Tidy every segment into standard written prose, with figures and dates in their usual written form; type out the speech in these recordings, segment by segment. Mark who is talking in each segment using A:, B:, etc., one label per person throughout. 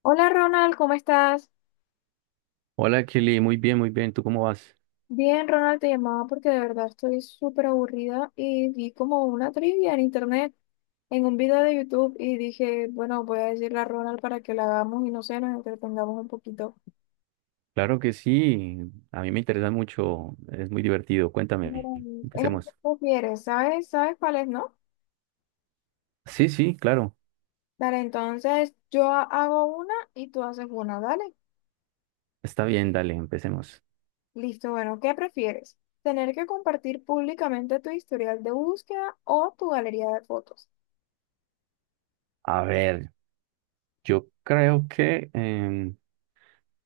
A: Hola Ronald, ¿cómo estás?
B: Hola Kelly, muy bien, muy bien. ¿Tú cómo vas?
A: Bien, Ronald, te llamaba porque de verdad estoy súper aburrida y vi como una trivia en internet, en un video de YouTube y dije, bueno, voy a decirle a Ronald para que la hagamos y no sé, nos entretengamos un poquito.
B: Claro que sí, a mí me interesa mucho, es muy divertido. Cuéntame,
A: Es lo que
B: empecemos.
A: prefieres, ¿sabes? ¿Sabes cuál es, no?
B: Sí, sí, claro,
A: Dale, entonces yo hago una y tú haces una, dale.
B: está bien, dale, empecemos.
A: Listo, bueno, ¿qué prefieres? ¿Tener que compartir públicamente tu historial de búsqueda o tu galería de fotos?
B: A ver, yo creo que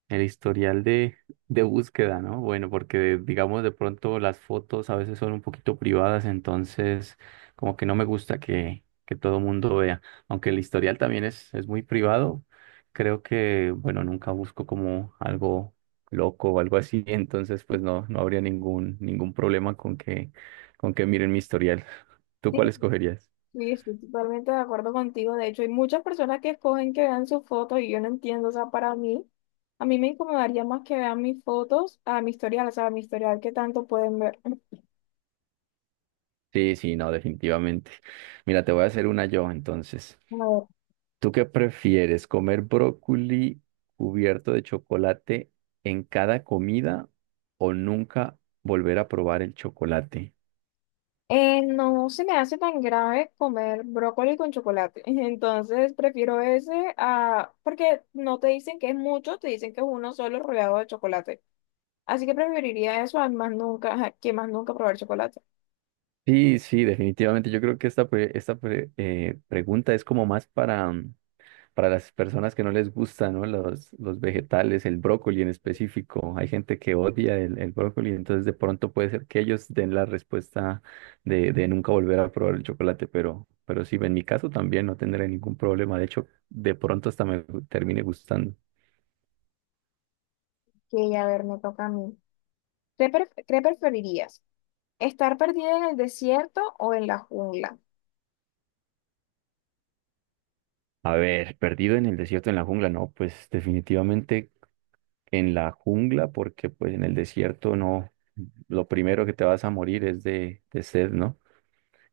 B: el historial de búsqueda, ¿no? Bueno, porque digamos de pronto las fotos a veces son un poquito privadas, entonces como que no me gusta que todo el mundo vea. Aunque el historial también es muy privado, creo que, bueno, nunca busco como algo loco o algo así, entonces pues no, no habría ningún problema con con que miren mi historial. ¿Tú cuál escogerías?
A: Sí, estoy totalmente de acuerdo contigo. De hecho, hay muchas personas que escogen que vean sus fotos y yo no entiendo. O sea, para mí, a mí me incomodaría más que vean mis fotos a mi historial, o sea, a mi historial que tanto pueden ver.
B: Sí, sí, no, definitivamente. Mira, te voy a hacer una yo entonces.
A: A ver,
B: ¿Tú qué prefieres? ¿Comer brócoli cubierto de chocolate en cada comida o nunca volver a probar el chocolate?
A: no se me hace tan grave comer brócoli con chocolate. Entonces, prefiero ese a porque no te dicen que es mucho, te dicen que es uno solo rodeado de chocolate. Así que preferiría eso a más nunca, que más nunca probar chocolate.
B: Sí, sí, definitivamente. Yo creo que pregunta es como más para, para las personas que no les gustan, ¿no? Los vegetales, el brócoli en específico. Hay gente que odia el brócoli, entonces de pronto puede ser que ellos den la respuesta de nunca volver a probar el chocolate, pero sí, en mi caso también no tendré ningún problema. De hecho, de pronto hasta me termine gustando.
A: Que a ver, me toca a mí. ¿Qué, qué preferirías? ¿Estar perdida en el desierto o en la jungla?
B: A ver, perdido en el desierto, en la jungla, no, pues definitivamente en la jungla, porque pues en el desierto no, lo primero que te vas a morir es de sed, ¿no?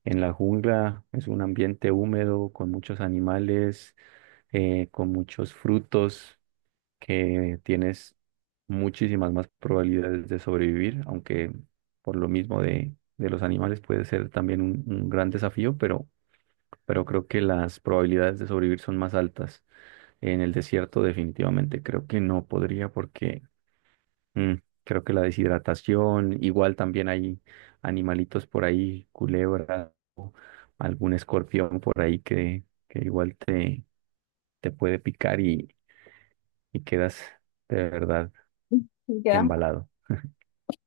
B: En la jungla es un ambiente húmedo con muchos animales, con muchos frutos, que tienes muchísimas más probabilidades de sobrevivir, aunque por lo mismo de los animales puede ser también un gran desafío, pero creo que las probabilidades de sobrevivir son más altas. En el desierto definitivamente creo que no podría porque mm, creo que la deshidratación, igual también hay animalitos por ahí, culebras, algún escorpión por ahí que igual te puede picar y quedas de verdad
A: Y quedamos.
B: embalado.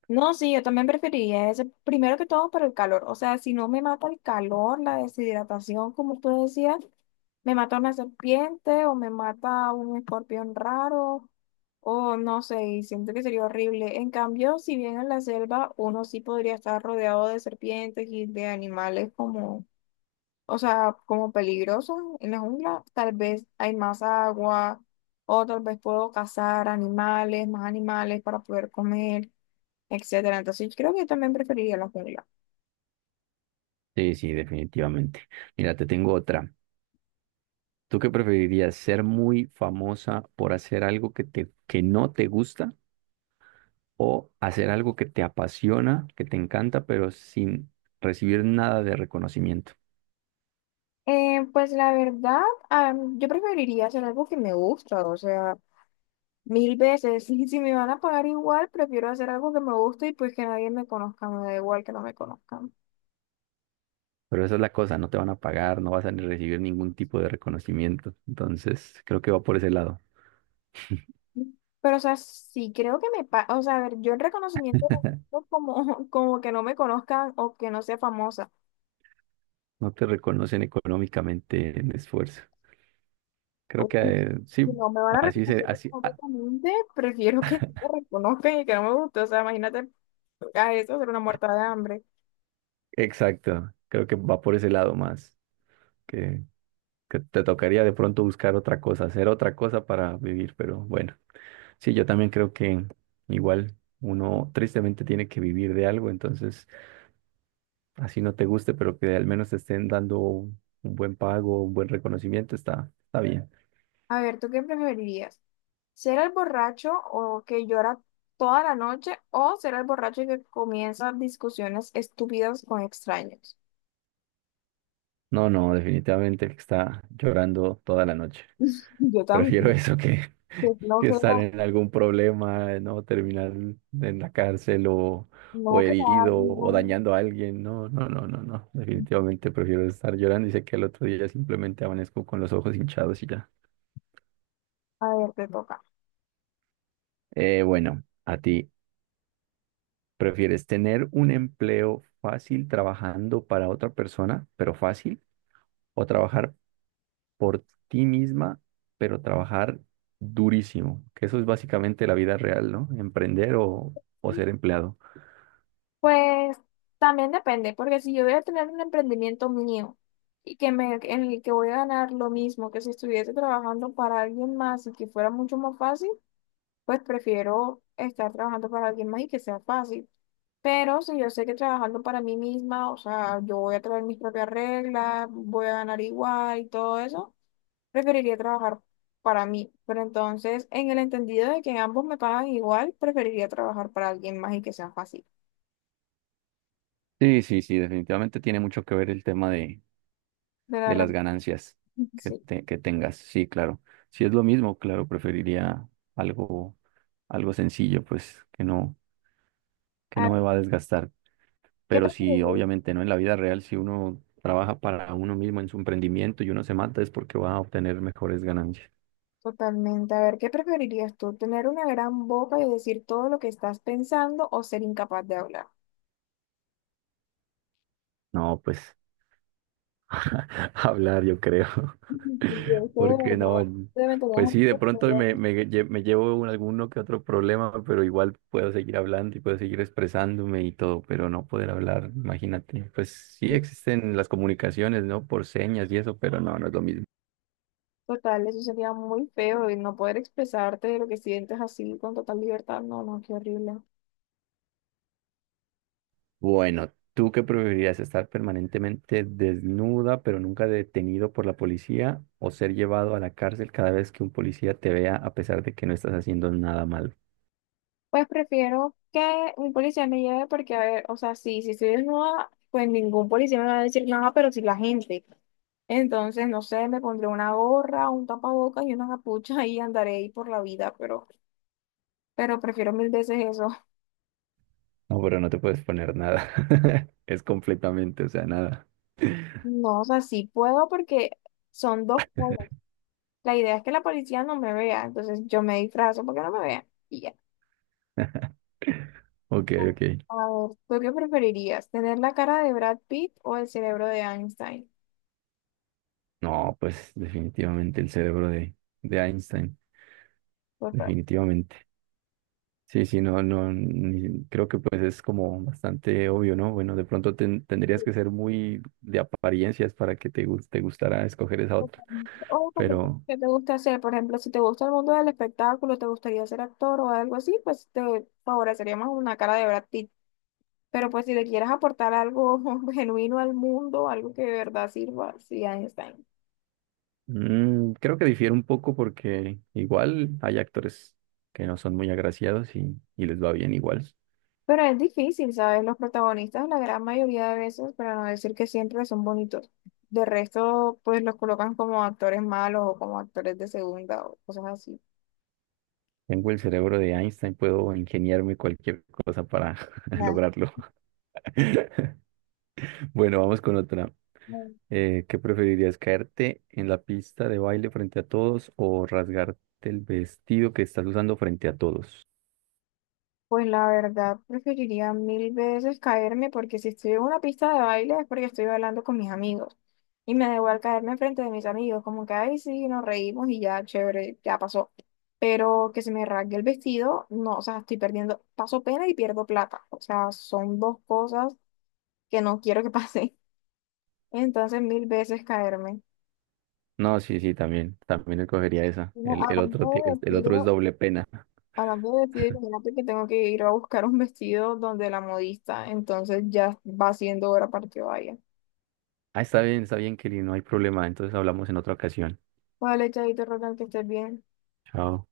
A: No, sí, yo también preferiría ese, primero que todo por el calor. O sea, si no me mata el calor, la deshidratación, como usted decía, me mata una serpiente o me mata un escorpión raro o no sé, y siento que sería horrible. En cambio, si bien en la selva uno sí podría estar rodeado de serpientes y de animales como, o sea, como peligroso en la jungla, tal vez hay más agua, o tal vez puedo cazar animales, más animales para poder comer, etcétera. Entonces, yo creo que yo también preferiría la jungla.
B: Sí, sí, definitivamente. Mira, te tengo otra. ¿Tú qué preferirías, ser muy famosa por hacer algo que no te gusta o hacer algo que te apasiona, que te encanta, pero sin recibir nada de reconocimiento?
A: Pues la verdad, yo preferiría hacer algo que me gusta, o sea, mil veces. Y si me van a pagar igual, prefiero hacer algo que me guste y pues que nadie me conozca, me da igual que no me conozcan.
B: Pero esa es la cosa, no te van a pagar, no vas a ni recibir ningún tipo de reconocimiento. Entonces, creo que va por ese lado.
A: Pero, o sea, sí creo que me pasa, o sea, a ver, yo el reconocimiento busco como, como que no me conozcan o que no sea famosa.
B: No te reconocen económicamente en esfuerzo. Creo
A: O
B: que
A: bueno,
B: sí,
A: si no me van a
B: así se,
A: reconocer
B: así, ah,
A: completamente, prefiero que no me reconozcan y que no me guste. O sea, imagínate a eso ser una muerta de hambre.
B: exacto. Creo que va por ese lado más, que, que te tocaría de pronto buscar otra cosa, hacer otra cosa para vivir, pero bueno, sí, yo también creo que igual uno tristemente tiene que vivir de algo, entonces así no te guste, pero que al menos te estén dando un buen pago, un buen reconocimiento, está, está bien.
A: A ver, ¿tú qué preferirías? ¿Ser el borracho o que llora toda la noche o ser el borracho que comienza discusiones estúpidas con extraños?
B: No, no, definitivamente está llorando toda la noche.
A: Yo
B: Prefiero
A: también.
B: eso
A: Qué
B: que estar
A: flojera.
B: en algún problema, ¿no? Terminar en la cárcel
A: No,
B: o
A: que te
B: herido
A: hagan
B: o
A: daño.
B: dañando a alguien. No, no, no, no, no. Definitivamente prefiero estar llorando y sé que el otro día simplemente amanezco con los ojos hinchados y ya.
A: A ver, te toca.
B: Bueno, a ti, ¿prefieres tener un empleo fácil trabajando para otra persona, pero fácil, o trabajar por ti misma, pero trabajar durísimo? Que eso es básicamente la vida real, ¿no? Emprender o ser empleado.
A: Pues también depende, porque si yo voy a tener un emprendimiento mío y que me, en el que voy a ganar lo mismo que si estuviese trabajando para alguien más y que fuera mucho más fácil, pues prefiero estar trabajando para alguien más y que sea fácil. Pero si yo sé que trabajando para mí misma, o sea, yo voy a traer mis propias reglas, voy a ganar igual y todo eso, preferiría trabajar para mí. Pero entonces, en el entendido de que ambos me pagan igual, preferiría trabajar para alguien más y que sea fácil.
B: Sí, sí, sí, definitivamente tiene mucho que ver el tema
A: De la
B: de las
A: rem-
B: ganancias
A: sí.
B: que tengas. Sí, claro. Si es lo mismo, claro, preferiría algo, algo sencillo, pues,
A: A
B: que
A: ver,
B: no me va a desgastar.
A: ¿qué
B: Pero si
A: preferirías?
B: obviamente no en la vida real, si uno trabaja para uno mismo en su emprendimiento y uno se mata, es porque va a obtener mejores ganancias.
A: Totalmente. A ver, ¿qué preferirías tú? ¿Tener una gran boca y decir todo lo que estás pensando o ser incapaz de hablar?
B: No, pues. Hablar, yo creo.
A: Sí, eso de
B: Porque no,
A: verdad. Obviamente no
B: pues
A: es
B: sí, de
A: un
B: pronto
A: problema.
B: me llevo alguno que otro problema, pero igual puedo seguir hablando y puedo seguir expresándome y todo, pero no poder hablar, imagínate. Pues sí existen las comunicaciones, ¿no? Por señas y eso, pero no, no es lo mismo.
A: Total, eso sería muy feo y no poder expresarte de lo que sientes así con total libertad. No, no, qué horrible.
B: Bueno, ¿tú qué preferirías? ¿Estar permanentemente desnuda, pero nunca detenido por la policía, o ser llevado a la cárcel cada vez que un policía te vea a pesar de que no estás haciendo nada malo?
A: Pues prefiero que un policía me lleve porque, a ver, o sea, sí, si estoy desnuda, pues ningún policía me va a decir nada, pero si la gente. Entonces, no sé, me pondré una gorra, un tapabocas y una capucha y andaré ahí por la vida, pero prefiero mil veces eso.
B: No, pero no te puedes poner nada. Es completamente, o sea, nada.
A: No, o sea, sí puedo porque son dos cosas. La idea es que la policía no me vea, entonces yo me disfrazo porque no me vean y ya.
B: Ok, ok.
A: A ver, ¿tú qué preferirías? ¿Tener la cara de Brad Pitt o el cerebro de Einstein?
B: No, pues definitivamente el cerebro de Einstein,
A: Por favor.
B: definitivamente. Sí, sí, no, no, ni- creo que pues es como bastante obvio, ¿no? Bueno, de pronto tendrías que ser muy de apariencias para que te, te gustara escoger esa otra,
A: O como
B: pero
A: que te gusta hacer, por ejemplo, si te gusta el mundo del espectáculo, te gustaría ser actor o algo así, pues te favorecería más una cara de Brad Pitt. Pero pues si le quieres aportar algo genuino al mundo, algo que de verdad sirva, sí, Einstein.
B: creo que difiere un poco porque igual hay actores que no son muy agraciados y les va bien igual.
A: Pero es difícil, ¿sabes? Los protagonistas, la gran mayoría de veces, para no decir que siempre son bonitos. De resto, pues los colocan como actores malos o como actores de segunda o cosas así.
B: Tengo el cerebro de Einstein, puedo ingeniarme cualquier cosa para
A: Nah.
B: lograrlo. Bueno, vamos con otra. ¿Qué preferirías, caerte en la pista de baile frente a todos o rasgarte el vestido que estás usando frente a todos?
A: Pues la verdad, preferiría mil veces caerme porque si estoy en una pista de baile es porque estoy bailando con mis amigos. Y me da igual caerme enfrente de mis amigos, como que, ay, sí, nos reímos y ya, chévere, ya pasó. Pero que se me rasgue el vestido, no, o sea, estoy perdiendo, paso pena y pierdo plata. O sea, son dos cosas que no quiero que pase. Entonces, mil veces caerme.
B: No, sí, sí, también, también escogería esa.
A: No,
B: El otro,
A: hablando de
B: el otro es
A: vestido,
B: doble pena.
A: hablando de vestido, imagínate que tengo que ir a buscar un vestido donde la modista, entonces ya va siendo hora para que vaya.
B: Ah, está bien, Kelly, no hay problema. Entonces hablamos en otra ocasión.
A: Vale, chavito, Rogan, que estés bien.
B: Chao.